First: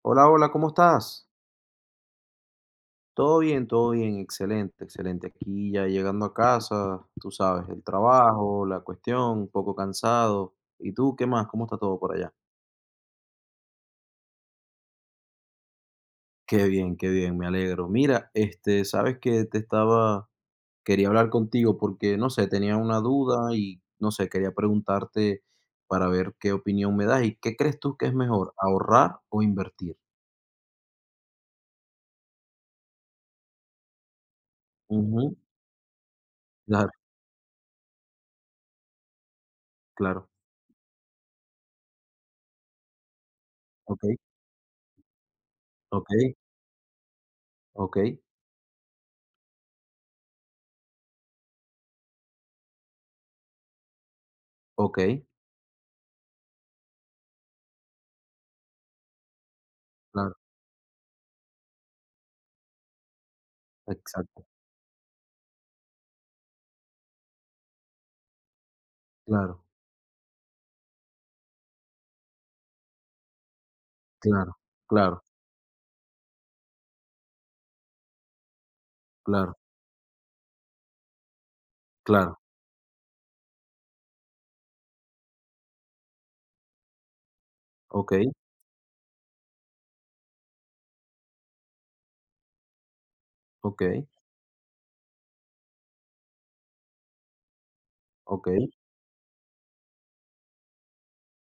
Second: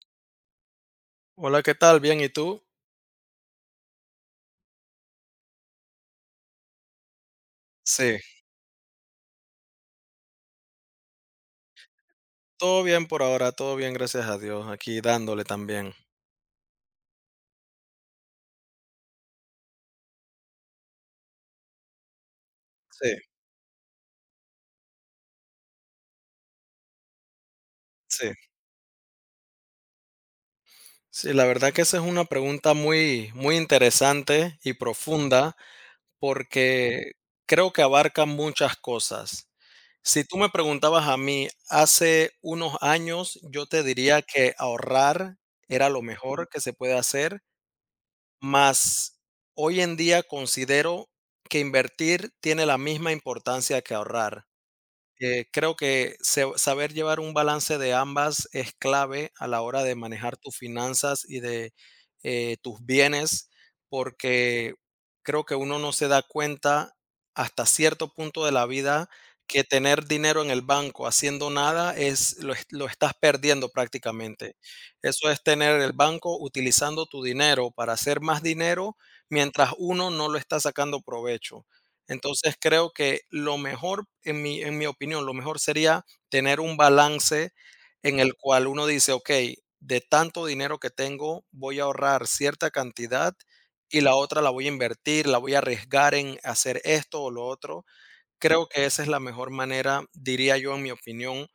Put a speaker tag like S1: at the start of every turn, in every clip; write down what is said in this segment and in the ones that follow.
S1: Hola, hola, ¿cómo estás?
S2: Hola, ¿qué tal? Bien, ¿y tú?
S1: Todo bien, excelente, excelente. Aquí ya llegando a casa, tú sabes, el
S2: Sí.
S1: trabajo, la cuestión, un poco cansado. ¿Y tú qué más? ¿Cómo está todo por allá?
S2: Todo bien por ahora, todo bien, gracias a Dios, aquí dándole también.
S1: Qué bien, me alegro. Mira, sabes que quería hablar contigo porque, no sé, tenía una
S2: Sí,
S1: duda y, no sé, quería preguntarte para ver qué opinión me das y qué crees tú que es
S2: sí.
S1: mejor, ahorrar o invertir.
S2: Sí, la verdad que esa es una pregunta muy, muy interesante y
S1: Ujú.
S2: profunda
S1: Claro,
S2: porque creo que abarca muchas cosas. Si
S1: claro.
S2: tú me preguntabas a mí hace unos años, yo te
S1: Ok,
S2: diría que ahorrar era lo
S1: ok,
S2: mejor que se puede hacer,
S1: ok,
S2: mas hoy en día considero que invertir tiene la misma importancia que ahorrar.
S1: ok,
S2: Creo que saber llevar un balance de ambas es clave a la hora de
S1: claro,
S2: manejar tus finanzas y de tus bienes,
S1: exacto.
S2: porque creo que uno no se da cuenta hasta cierto punto de la vida
S1: Claro,
S2: que tener dinero en el banco haciendo nada lo estás perdiendo
S1: claro,
S2: prácticamente.
S1: claro,
S2: Eso es tener el banco utilizando tu dinero para hacer más dinero
S1: claro,
S2: mientras uno no lo está sacando provecho.
S1: claro.
S2: Entonces creo que lo mejor, en mi opinión, lo mejor sería tener un balance en
S1: Okey,
S2: el cual uno dice, ok, de tanto dinero que tengo, voy a ahorrar cierta cantidad y
S1: okey,
S2: la otra la voy a invertir, la voy a arriesgar en hacer esto o lo otro. Creo
S1: okey.
S2: que esa es la mejor manera, diría yo, en mi opinión,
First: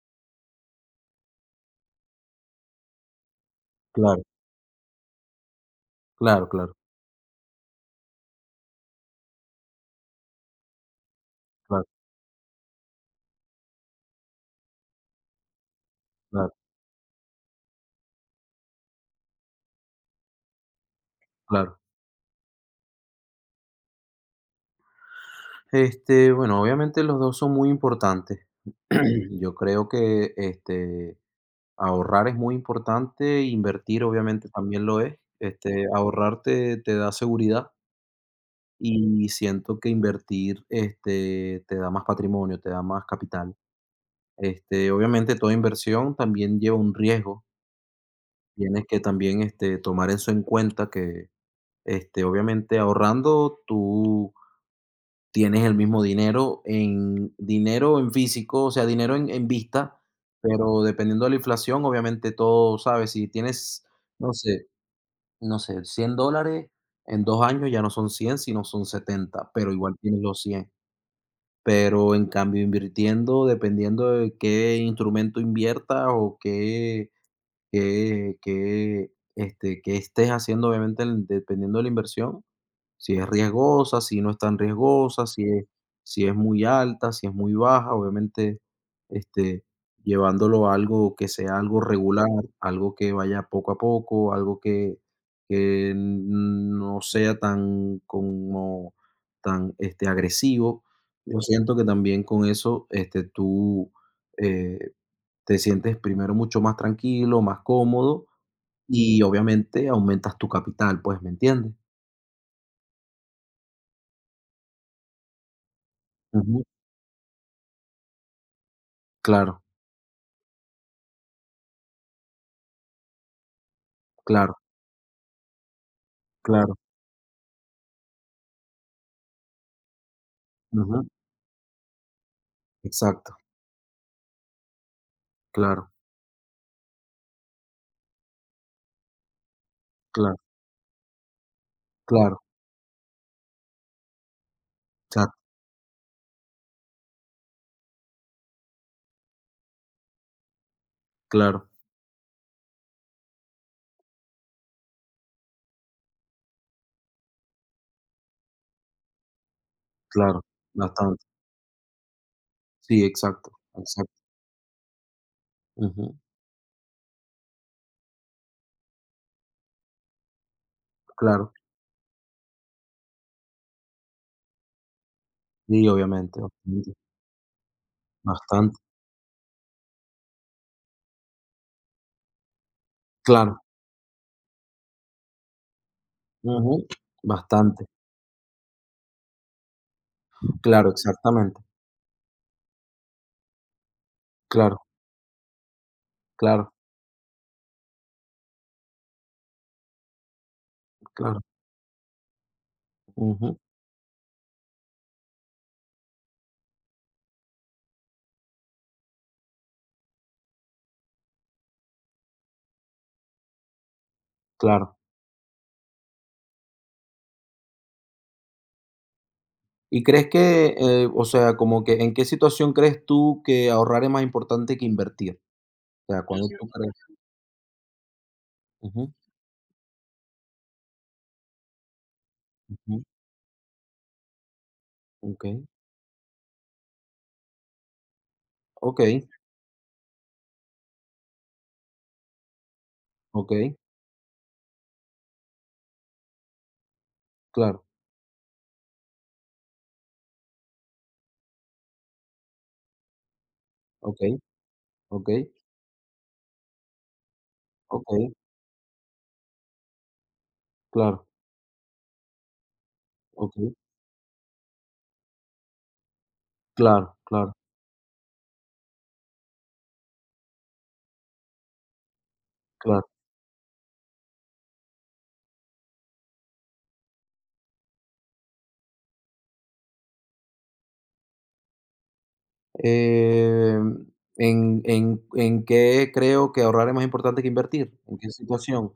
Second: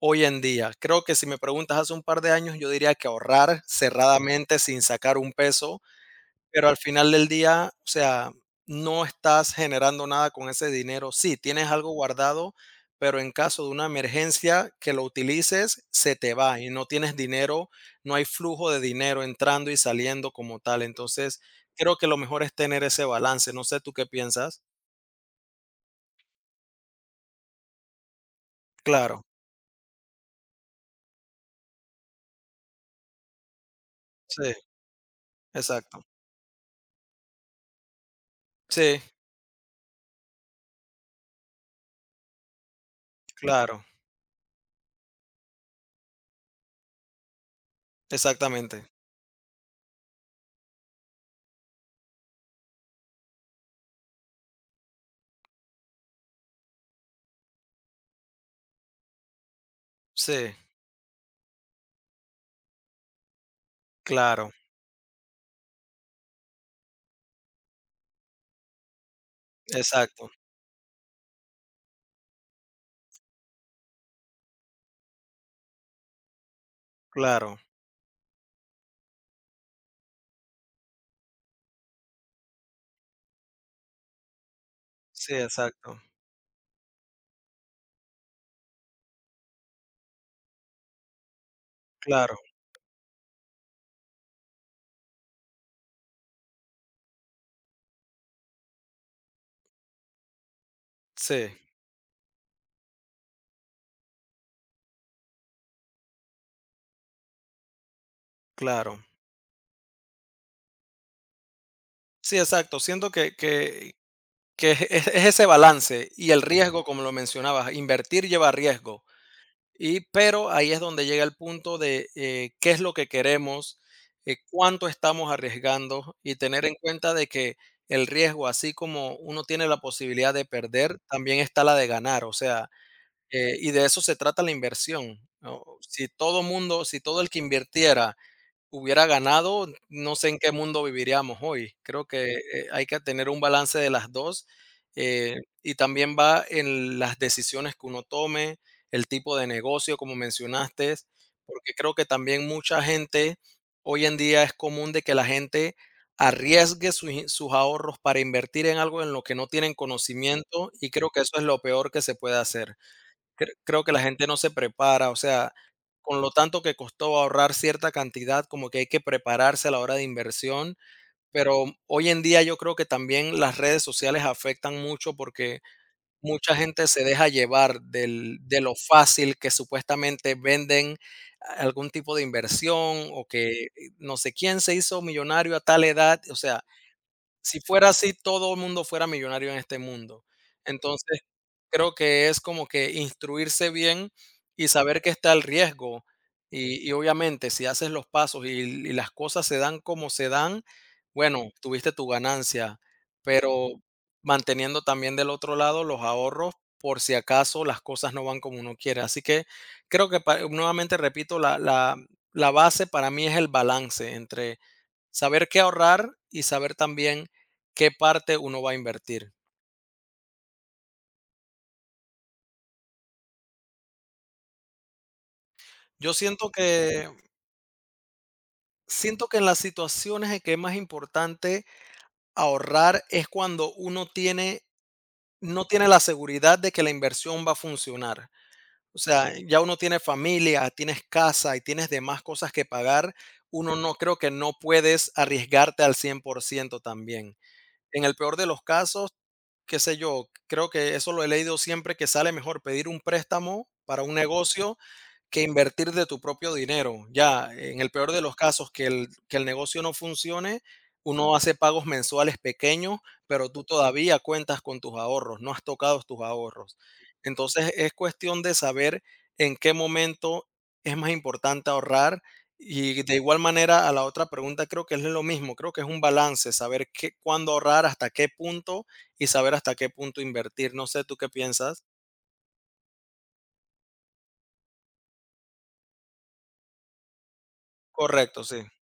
S2: hoy en día. Creo que si me preguntas hace un par de años, yo diría que ahorrar
S1: Claro,
S2: cerradamente sin sacar un peso,
S1: claro,
S2: pero
S1: claro,
S2: al final del día, o sea, no estás generando nada con ese dinero. Sí, tienes
S1: claro,
S2: algo guardado, pero en caso de una emergencia que lo utilices, se te
S1: claro,
S2: va y no tienes dinero, no hay flujo de dinero entrando y saliendo como tal. Entonces,
S1: claro.
S2: creo que lo mejor es tener ese balance. No sé tú qué piensas.
S1: Bueno, obviamente los 2 son muy importantes.
S2: Claro,
S1: Yo creo que, ahorrar es muy importante, invertir obviamente
S2: sí,
S1: también lo es.
S2: exacto.
S1: Ahorrar te da seguridad,
S2: Sí,
S1: y siento que invertir, te da más patrimonio, te da más capital.
S2: claro,
S1: Obviamente toda inversión también lleva un riesgo. Tienes
S2: exactamente.
S1: que también, tomar eso en cuenta que, obviamente ahorrando tú tienes el mismo dinero en dinero en físico, o sea, dinero en vista,
S2: Sí,
S1: pero dependiendo de la inflación, obviamente todo, ¿sabes? Si tienes, no
S2: claro,
S1: sé no sé, $100 en 2 años ya no son 100, sino son 70, pero igual tienes
S2: exacto,
S1: los 100. Pero en cambio, invirtiendo, dependiendo de qué instrumento inviertas o qué
S2: claro,
S1: que este, que estés haciendo, obviamente, el dependiendo de la inversión, si es riesgosa, si no es tan riesgosa,
S2: sí,
S1: si es
S2: exacto,
S1: si es muy alta, si es muy baja, obviamente, este, llevándolo a algo que sea algo regular,
S2: claro,
S1: algo que vaya poco a poco, algo que no sea tan como tan, agresivo. Yo
S2: sí,
S1: siento que también con eso, tú, eh te sientes primero mucho más tranquilo, más cómodo
S2: claro.
S1: y obviamente aumentas tu capital, pues, ¿me entiendes?
S2: Sí, exacto. Siento que es ese balance y el
S1: Ujú.
S2: riesgo, como lo mencionabas, invertir lleva riesgo.
S1: Claro,
S2: Y, pero ahí es donde llega el punto de qué es lo que queremos,
S1: claro,
S2: cuánto estamos arriesgando y tener en
S1: claro.
S2: cuenta de que el riesgo, así como uno tiene la posibilidad de perder,
S1: Ujú.
S2: también está la de ganar. O sea,
S1: Exacto.
S2: y de eso se trata la inversión, ¿no?
S1: Claro,
S2: Si todo mundo, si todo el que invirtiera hubiera ganado, no sé en
S1: claro,
S2: qué mundo viviríamos hoy. Creo que,
S1: claro,
S2: hay que tener un balance de las dos,
S1: exacto,
S2: eh, y también va en las decisiones que uno tome, el tipo de negocio, como mencionaste,
S1: claro,
S2: porque creo que también mucha gente hoy en día es común de que la gente arriesgue sus ahorros para invertir en algo en lo que no tienen
S1: claro,
S2: conocimiento, y creo que
S1: bastante.
S2: eso es lo peor que se puede hacer.
S1: Sí, exacto,
S2: Creo que la
S1: exacto.
S2: gente no se prepara, o sea,
S1: Ujú,
S2: con lo tanto que costó ahorrar cierta cantidad, como que hay que prepararse a la hora de inversión,
S1: claro.
S2: pero hoy en día yo creo que también las redes sociales afectan mucho porque
S1: Sí, obviamente,
S2: mucha gente
S1: bastante,
S2: se deja llevar del de lo
S1: bastante.
S2: fácil que supuestamente venden algún tipo de inversión o que
S1: Claro.
S2: no sé quién se hizo millonario a tal edad, o sea,
S1: Ujú.
S2: si
S1: Bastante.
S2: fuera así, todo el mundo fuera millonario en este mundo.
S1: Claro,
S2: Entonces
S1: exactamente.
S2: creo que es como que instruirse bien y
S1: Claro,
S2: saber que está el riesgo.
S1: claro,
S2: Y obviamente, si haces los pasos y las cosas se dan como se dan,
S1: claro.
S2: bueno, tuviste tu ganancia,
S1: Ujú,
S2: pero manteniendo también del otro lado los ahorros por si acaso las cosas no van como uno quiere. Así que creo que, nuevamente repito, la, la base para mí es el balance entre
S1: claro.
S2: saber qué ahorrar y saber también qué parte uno va a invertir.
S1: ¿Y crees que, o sea, como que en qué situación crees tú que ahorrar es más importante que invertir? O
S2: Yo
S1: sea, ¿cuándo
S2: siento
S1: tú crees?
S2: que
S1: Ujú,
S2: Siento que en las situaciones en que es más importante
S1: ujú,
S2: ahorrar es cuando uno tiene
S1: okey,
S2: no tiene la seguridad de que la inversión va a funcionar. O
S1: okey,
S2: sea, ya uno tiene familia, tienes casa y tienes demás cosas que pagar. Uno
S1: okey,
S2: no creo que no puedes arriesgarte al 100% también.
S1: claro,
S2: En el peor de los casos, qué sé yo, creo que eso lo he leído siempre, que sale mejor pedir un préstamo para un
S1: okey,
S2: negocio
S1: okey,
S2: que invertir de tu propio dinero. Ya, en el peor de
S1: okey,
S2: los casos, que el negocio no funcione,
S1: claro,
S2: uno hace pagos mensuales pequeños, pero tú
S1: okey,
S2: todavía cuentas con tus ahorros, no has tocado tus ahorros.
S1: claro, claro,
S2: Entonces, es cuestión de saber en qué momento es más importante ahorrar.
S1: claro.
S2: Y de igual manera a la otra pregunta creo que es lo mismo, creo que es un balance, saber qué, cuándo ahorrar, hasta qué punto, y saber hasta qué punto invertir. No sé, ¿tú qué piensas?
S1: Em, ¿en qué creo que ahorrar es más importante que invertir? ¿En qué
S2: Correcto, sí,
S1: situación?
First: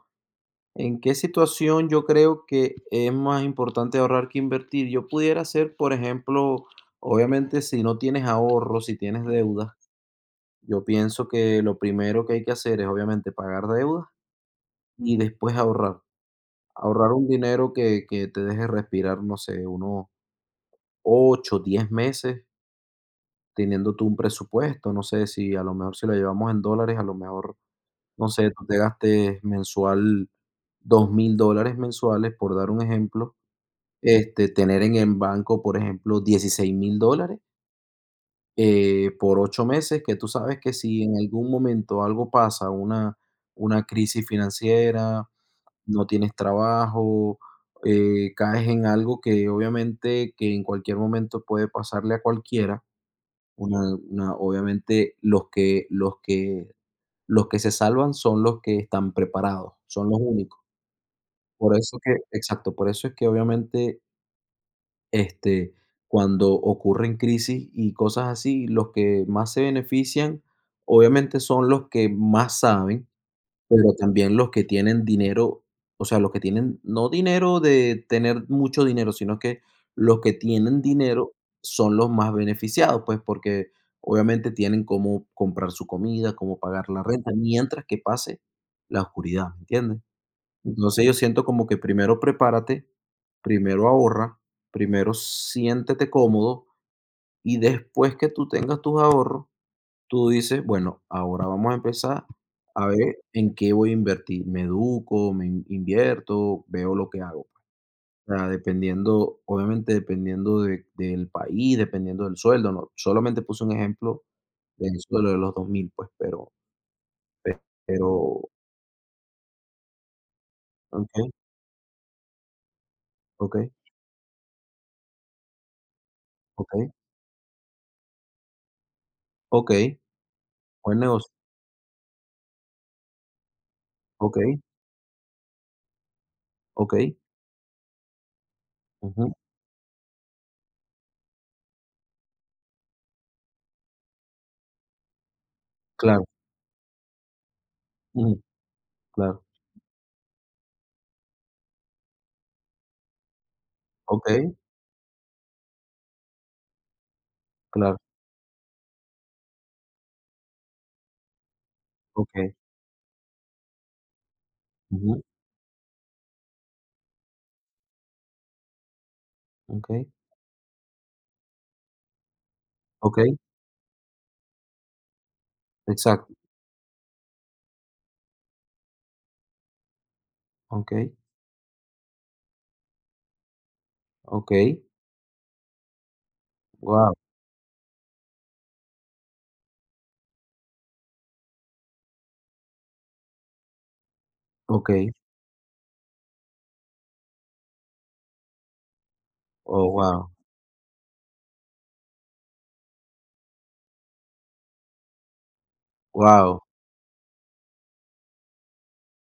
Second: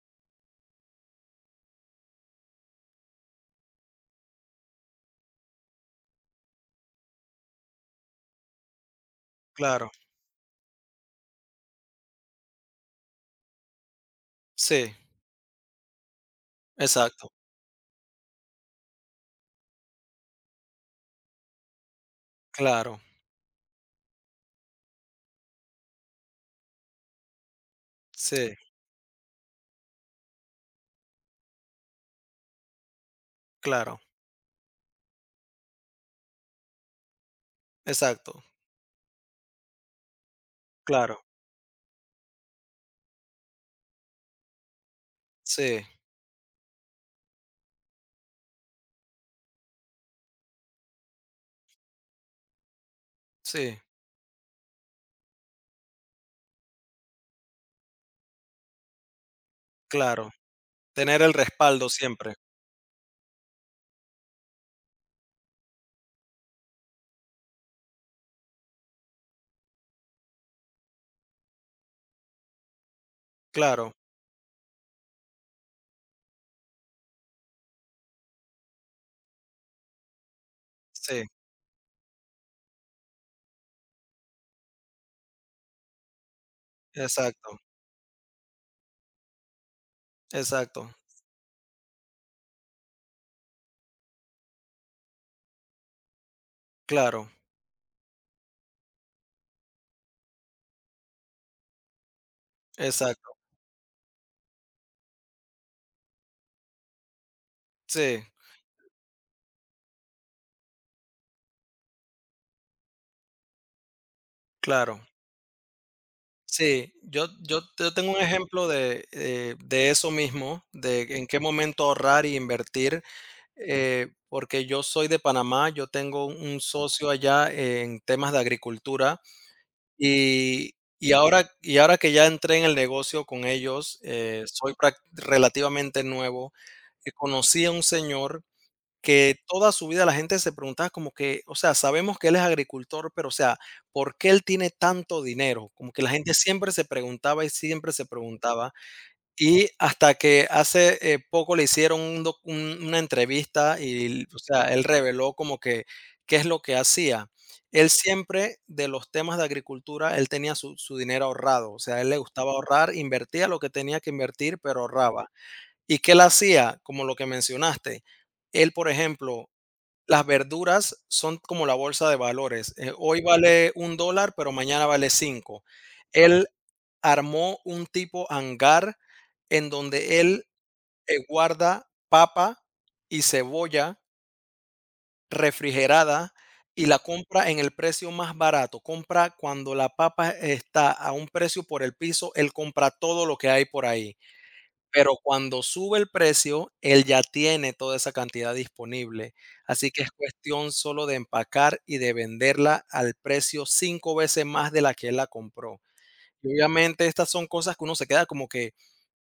S1: ¿En qué situación yo creo que es más importante ahorrar que invertir? Yo pudiera ser, por ejemplo, obviamente si no tienes ahorros, si tienes deudas,
S2: claro,
S1: yo pienso que lo primero que hay que hacer es obviamente pagar deudas
S2: sí,
S1: y después ahorrar. Ahorrar un
S2: exacto.
S1: dinero que te deje respirar, no sé, unos 8, 10 meses
S2: Claro,
S1: teniendo tú un presupuesto, no sé si a lo mejor si lo llevamos en dólares, a lo mejor, no sé,
S2: sí,
S1: tú te gastes mensual $2,000 mensuales, por dar un ejemplo.
S2: claro,
S1: Tener en el banco, por ejemplo, $16,000,
S2: exacto,
S1: por 8 meses, que tú sabes que si en
S2: claro,
S1: algún momento algo pasa, una crisis financiera,
S2: sí,
S1: no tienes trabajo, caes en algo que obviamente que en cualquier momento puede pasarle a cualquiera,
S2: sí,
S1: una una obviamente los que se salvan son los que están preparados, son los
S2: claro.
S1: únicos.
S2: Tener el
S1: Por
S2: respaldo
S1: eso que
S2: siempre,
S1: exacto, por eso es que obviamente Este, cuando ocurren crisis y cosas así, los que más se benefician, obviamente, son los que más saben,
S2: claro,
S1: pero también los que tienen dinero, o sea, los que tienen, no dinero de tener mucho dinero, sino que los que tienen
S2: sí,
S1: dinero son los más beneficiados, pues, porque obviamente tienen cómo comprar su comida, cómo pagar la renta,
S2: exacto,
S1: mientras que pase la oscuridad, ¿me entiendes?
S2: exacto,
S1: Entonces yo siento como que primero prepárate, primero ahorra, primero siéntete cómodo
S2: claro,
S1: y después que tú tengas tus ahorros, tú dices, bueno, ahora vamos a empezar a ver
S2: exacto,
S1: en qué voy a invertir. Me educo, me invierto, veo lo que hago.
S2: sí,
S1: O sea, dependiendo, obviamente dependiendo del país, dependiendo del sueldo, no, solamente puse un ejemplo del
S2: claro.
S1: sueldo de los 2,000 pues, pero,
S2: Sí, yo,
S1: pe-
S2: yo, yo tengo un
S1: pero,
S2: ejemplo de eso mismo, de en
S1: ok,
S2: qué momento ahorrar y invertir,
S1: ok,
S2: porque yo soy de Panamá, yo tengo un
S1: ok,
S2: socio allá en temas de agricultura.
S1: ok,
S2: Y
S1: buen
S2: y
S1: negocio,
S2: ahora y ahora que ya entré en el negocio con ellos,
S1: ok,
S2: soy prac relativamente nuevo,
S1: ok.
S2: conocí a un señor
S1: Ujú,
S2: que toda su vida la gente se preguntaba como que, o sea, sabemos que él es agricultor, pero, o sea, ¿por qué él tiene tanto dinero? Como que la
S1: claro,
S2: gente siempre se preguntaba y siempre se
S1: ujú,
S2: preguntaba.
S1: claro.
S2: Y hasta que hace poco le hicieron un doc un una entrevista y, o
S1: Okey,
S2: sea, él reveló como que qué es lo que hacía. Él
S1: claro,
S2: siempre, de los temas de agricultura, él tenía su dinero ahorrado, o sea, a él le gustaba
S1: okey.
S2: ahorrar, invertía lo que tenía que invertir, pero
S1: Ujú,
S2: ahorraba. ¿Y qué él hacía? Como lo que mencionaste, él, por ejemplo,
S1: okey,
S2: las verduras son como la bolsa de valores, hoy
S1: okey,
S2: vale $1 pero mañana vale 5.
S1: exacto,
S2: Él armó un tipo hangar en donde él,
S1: okey,
S2: eh, guarda papa y cebolla
S1: okey,
S2: refrigerada y la
S1: guau,
S2: compra en el precio más barato. Compra cuando la papa está a un precio por el piso, él compra todo lo que hay por ahí,
S1: okey,
S2: pero cuando sube el precio, él ya tiene toda esa cantidad disponible.
S1: oh,
S2: Así que es
S1: guau,
S2: cuestión solo de empacar y de venderla al precio 5 veces más de la que él la compró. Y
S1: guau,
S2: obviamente estas son cosas que uno se queda como que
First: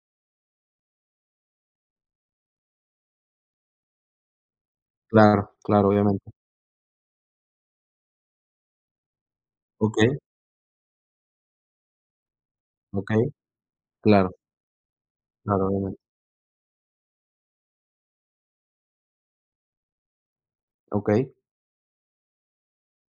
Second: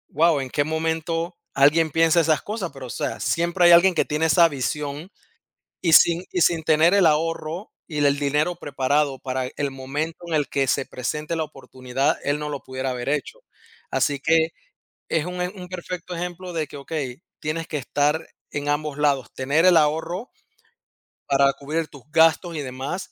S2: wow, ¿en qué momento alguien piensa esas cosas? Pero, o sea, siempre hay alguien que tiene esa visión
S1: claro, claro,
S2: y sin,
S1: obviamente.
S2: y sin tener el ahorro y el dinero preparado para el momento
S1: Okey,
S2: en el que se presente la oportunidad, él no lo pudiera haber
S1: okey,
S2: hecho. Así
S1: claro,
S2: que es un, e-
S1: claro,
S2: un
S1: obviamente.
S2: perfecto ejemplo de que, ok, tienes que estar en ambos lados, tener el ahorro
S1: Okey,
S2: para cubrir tus gastos y demás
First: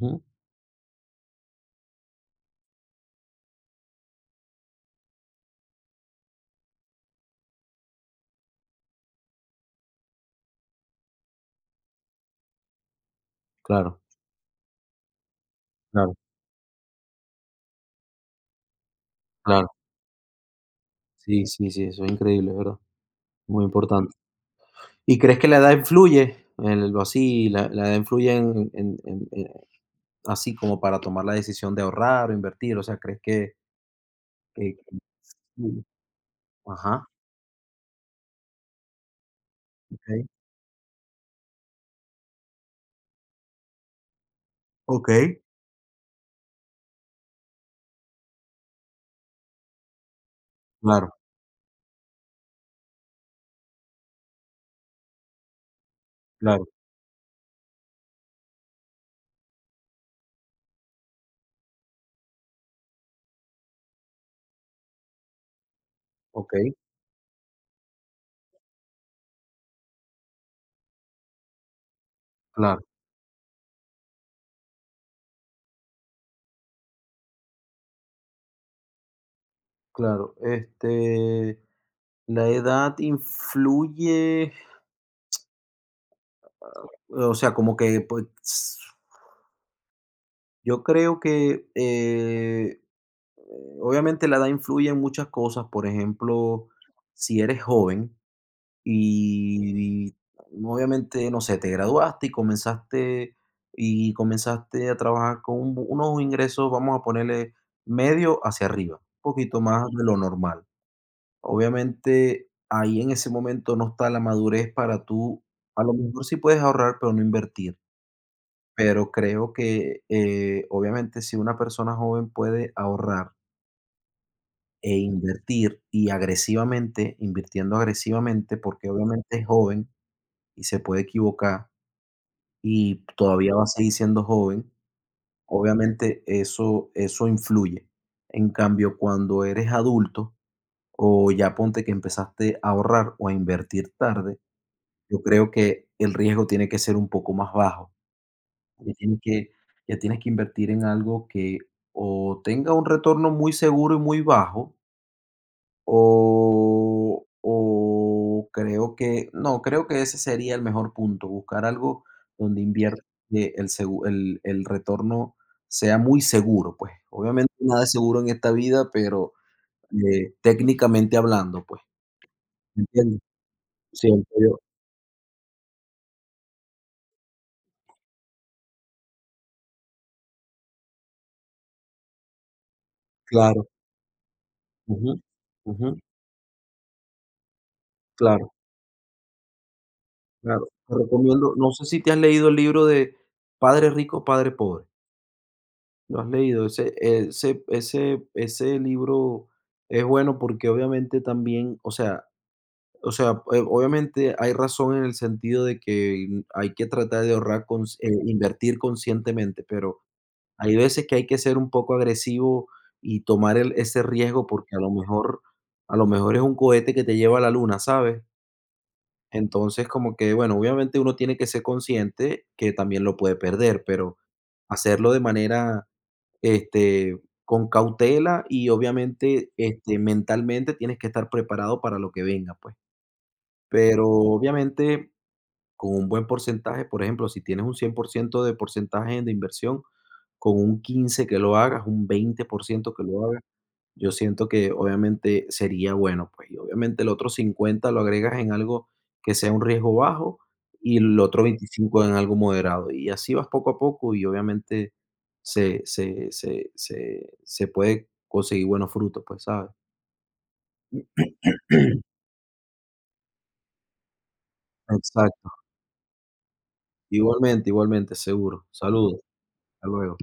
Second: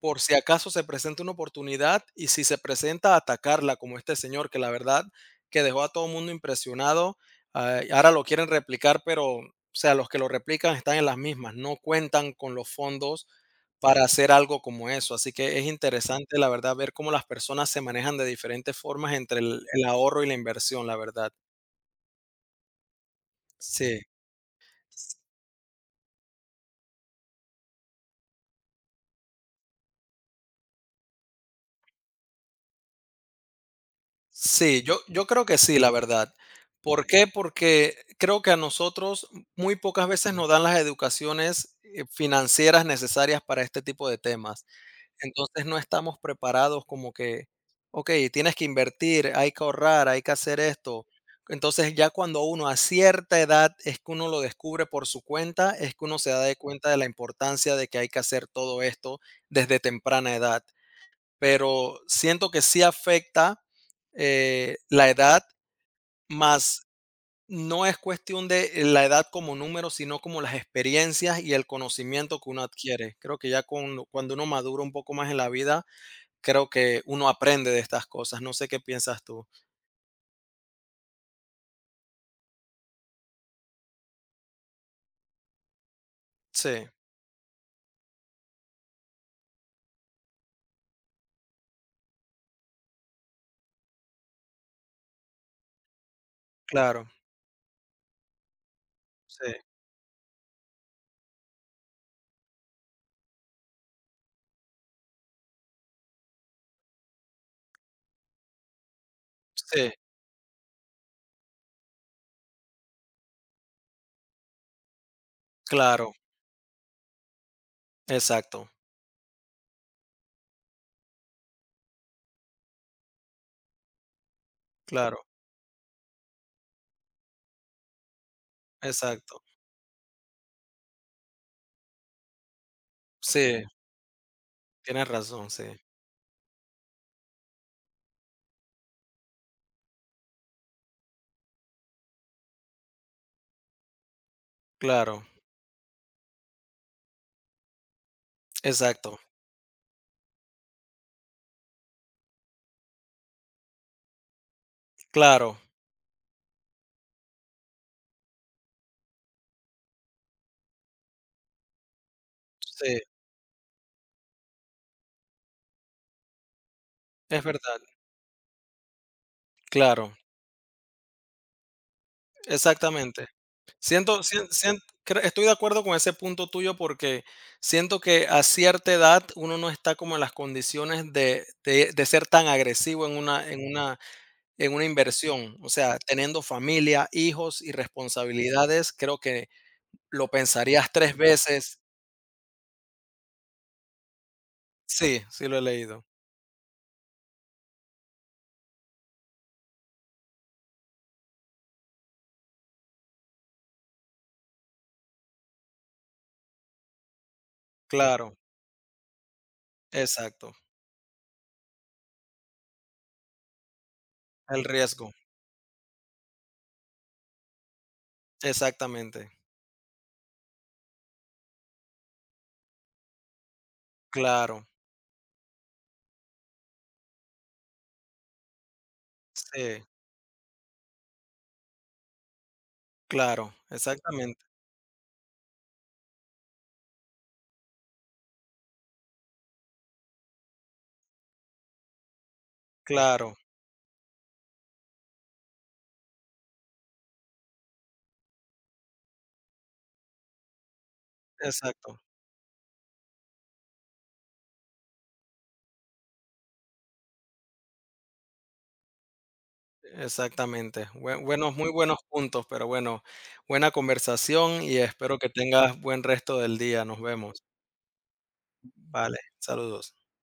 S2: por si acaso se presenta una oportunidad y si se presenta atacarla como este señor, que la verdad que dejó a todo el mundo impresionado. Ah, y ahora lo quieren replicar, pero o sea, los que lo replican están en las mismas, no cuentan con los fondos
S1: claro,
S2: para hacer algo como eso. Así que es
S1: claro,
S2: interesante, la verdad, ver cómo las personas se manejan de diferentes formas entre el,
S1: claro.
S2: el ahorro y la inversión, la verdad.
S1: Sí, sí, sí, eso es increíble, es verdad, muy
S2: Sí.
S1: importante. ¿Y crees que la edad influye? La edad influye en así como para tomar la decisión de ahorrar o invertir, o sea, ¿crees que que
S2: Sí,
S1: que
S2: yo creo que sí,
S1: influye?
S2: la verdad.
S1: Ajá,
S2: ¿Por qué? Porque creo que a nosotros muy pocas
S1: okey.
S2: veces nos dan las educaciones, financieras necesarias para este tipo de temas.
S1: Okey,
S2: Entonces, no estamos preparados como que, okey, tienes que invertir, hay que ahorrar, hay que hacer esto.
S1: claro,
S2: Entonces, ya cuando uno a cierta edad es que uno lo descubre por su cuenta, es que uno se da de
S1: claro,
S2: cuenta de la importancia de que hay que hacer todo esto desde temprana edad, pero siento que sí afecta la edad,
S1: okey,
S2: más no es cuestión de la edad como número, sino como las experiencias y el conocimiento que uno
S1: claro,
S2: adquiere. Creo que ya con cuando uno madura un poco más en la vida, creo que uno aprende de estas cosas. No sé qué piensas tú.
S1: claro. La edad influye,
S2: Sí,
S1: o sea, como que, pues, yo creo que, obviamente la edad influye en muchas cosas, por ejemplo,
S2: claro,
S1: si eres joven
S2: sí,
S1: y obviamente, no sé, te graduaste y comenzaste a trabajar con unos ingresos, vamos a ponerle medio hacia arriba, un poquito más
S2: sí,
S1: de lo normal. Obviamente, ahí en ese momento no está la madurez para tú, a lo
S2: claro,
S1: mejor sí puedes ahorrar, pero no invertir.
S2: exacto,
S1: Pero creo que, obviamente, si una persona joven puede ahorrar e
S2: claro,
S1: invertir y agresivamente, invirtiendo agresivamente, porque obviamente
S2: exacto.
S1: es joven y se puede equivocar y todavía
S2: Sí,
S1: va a seguir siendo joven,
S2: tienes razón, sí,
S1: obviamente eso, eso influye. En cambio, cuando eres adulto o ya ponte que empezaste a ahorrar o a invertir tarde, yo
S2: claro,
S1: creo que el riesgo tiene que ser un poco más bajo. Ya tienes
S2: exacto,
S1: que ya tienes que invertir en algo que o tenga un retorno muy seguro y muy bajo,
S2: claro,
S1: o creo que no, creo que ese sería el mejor punto, buscar algo donde
S2: sí,
S1: invierta el retorno sea muy seguro, pues.
S2: es
S1: Obviamente,
S2: verdad,
S1: nada es seguro en esta vida, pero,
S2: claro,
S1: técnicamente hablando, pues, ¿me entiendes?
S2: exactamente. Siento,
S1: Siento
S2: sien-
S1: yo.
S2: sien- cre- Estoy de acuerdo con ese punto tuyo porque siento que a cierta edad uno no está como en las condiciones de ser tan agresivo en una, en
S1: Claro.
S2: una, en una
S1: Ujú,
S2: inversión. O
S1: ujú,
S2: sea, teniendo familia, hijos y
S1: claro.
S2: responsabilidades, creo que lo
S1: Claro,
S2: pensarías
S1: te
S2: tres
S1: recomiendo, no
S2: veces.
S1: sé si te has leído el libro de Padre Rico, Padre Pobre.
S2: Sí, sí lo he leído.
S1: ¿Lo has leído? Ese libro es bueno porque obviamente también, obviamente hay razón en el sentido de que hay que tratar de ahorrar cons
S2: Claro,
S1: invertir conscientemente, pero
S2: exacto.
S1: hay veces que hay que ser un poco agresivo y tomar el ese riesgo
S2: El
S1: porque
S2: riesgo.
S1: a lo mejor es un cohete que te lleva a la luna, ¿sabes?
S2: Exactamente.
S1: Entonces, como que, bueno, obviamente uno tiene que ser consciente que también lo puede perder, pero
S2: Claro,
S1: hacerlo de manera, con cautela y obviamente,
S2: sí,
S1: mentalmente tienes que estar preparado para lo que venga, pues.
S2: claro,
S1: Pero
S2: exactamente.
S1: obviamente con un buen porcentaje, por ejemplo, si tienes un 100% de porcentaje de inversión, con un 15 que lo hagas, un 20% que lo
S2: Claro,
S1: hagas yo siento que obviamente sería bueno, pues, y obviamente el otro 50 lo agregas en algo que sea un riesgo bajo y el otro
S2: exacto.
S1: 25 en algo moderado. Y así vas poco a poco y obviamente se puede conseguir buenos frutos, pues, ¿sabes?
S2: Exactamente. Buenos, muy buenos puntos, pero bueno, buena conversación y espero que
S1: Exacto.
S2: tengas buen resto del día. Nos vemos.
S1: Igualmente, igualmente, seguro.
S2: Vale,
S1: Saludos. Hasta
S2: saludos.
S1: luego.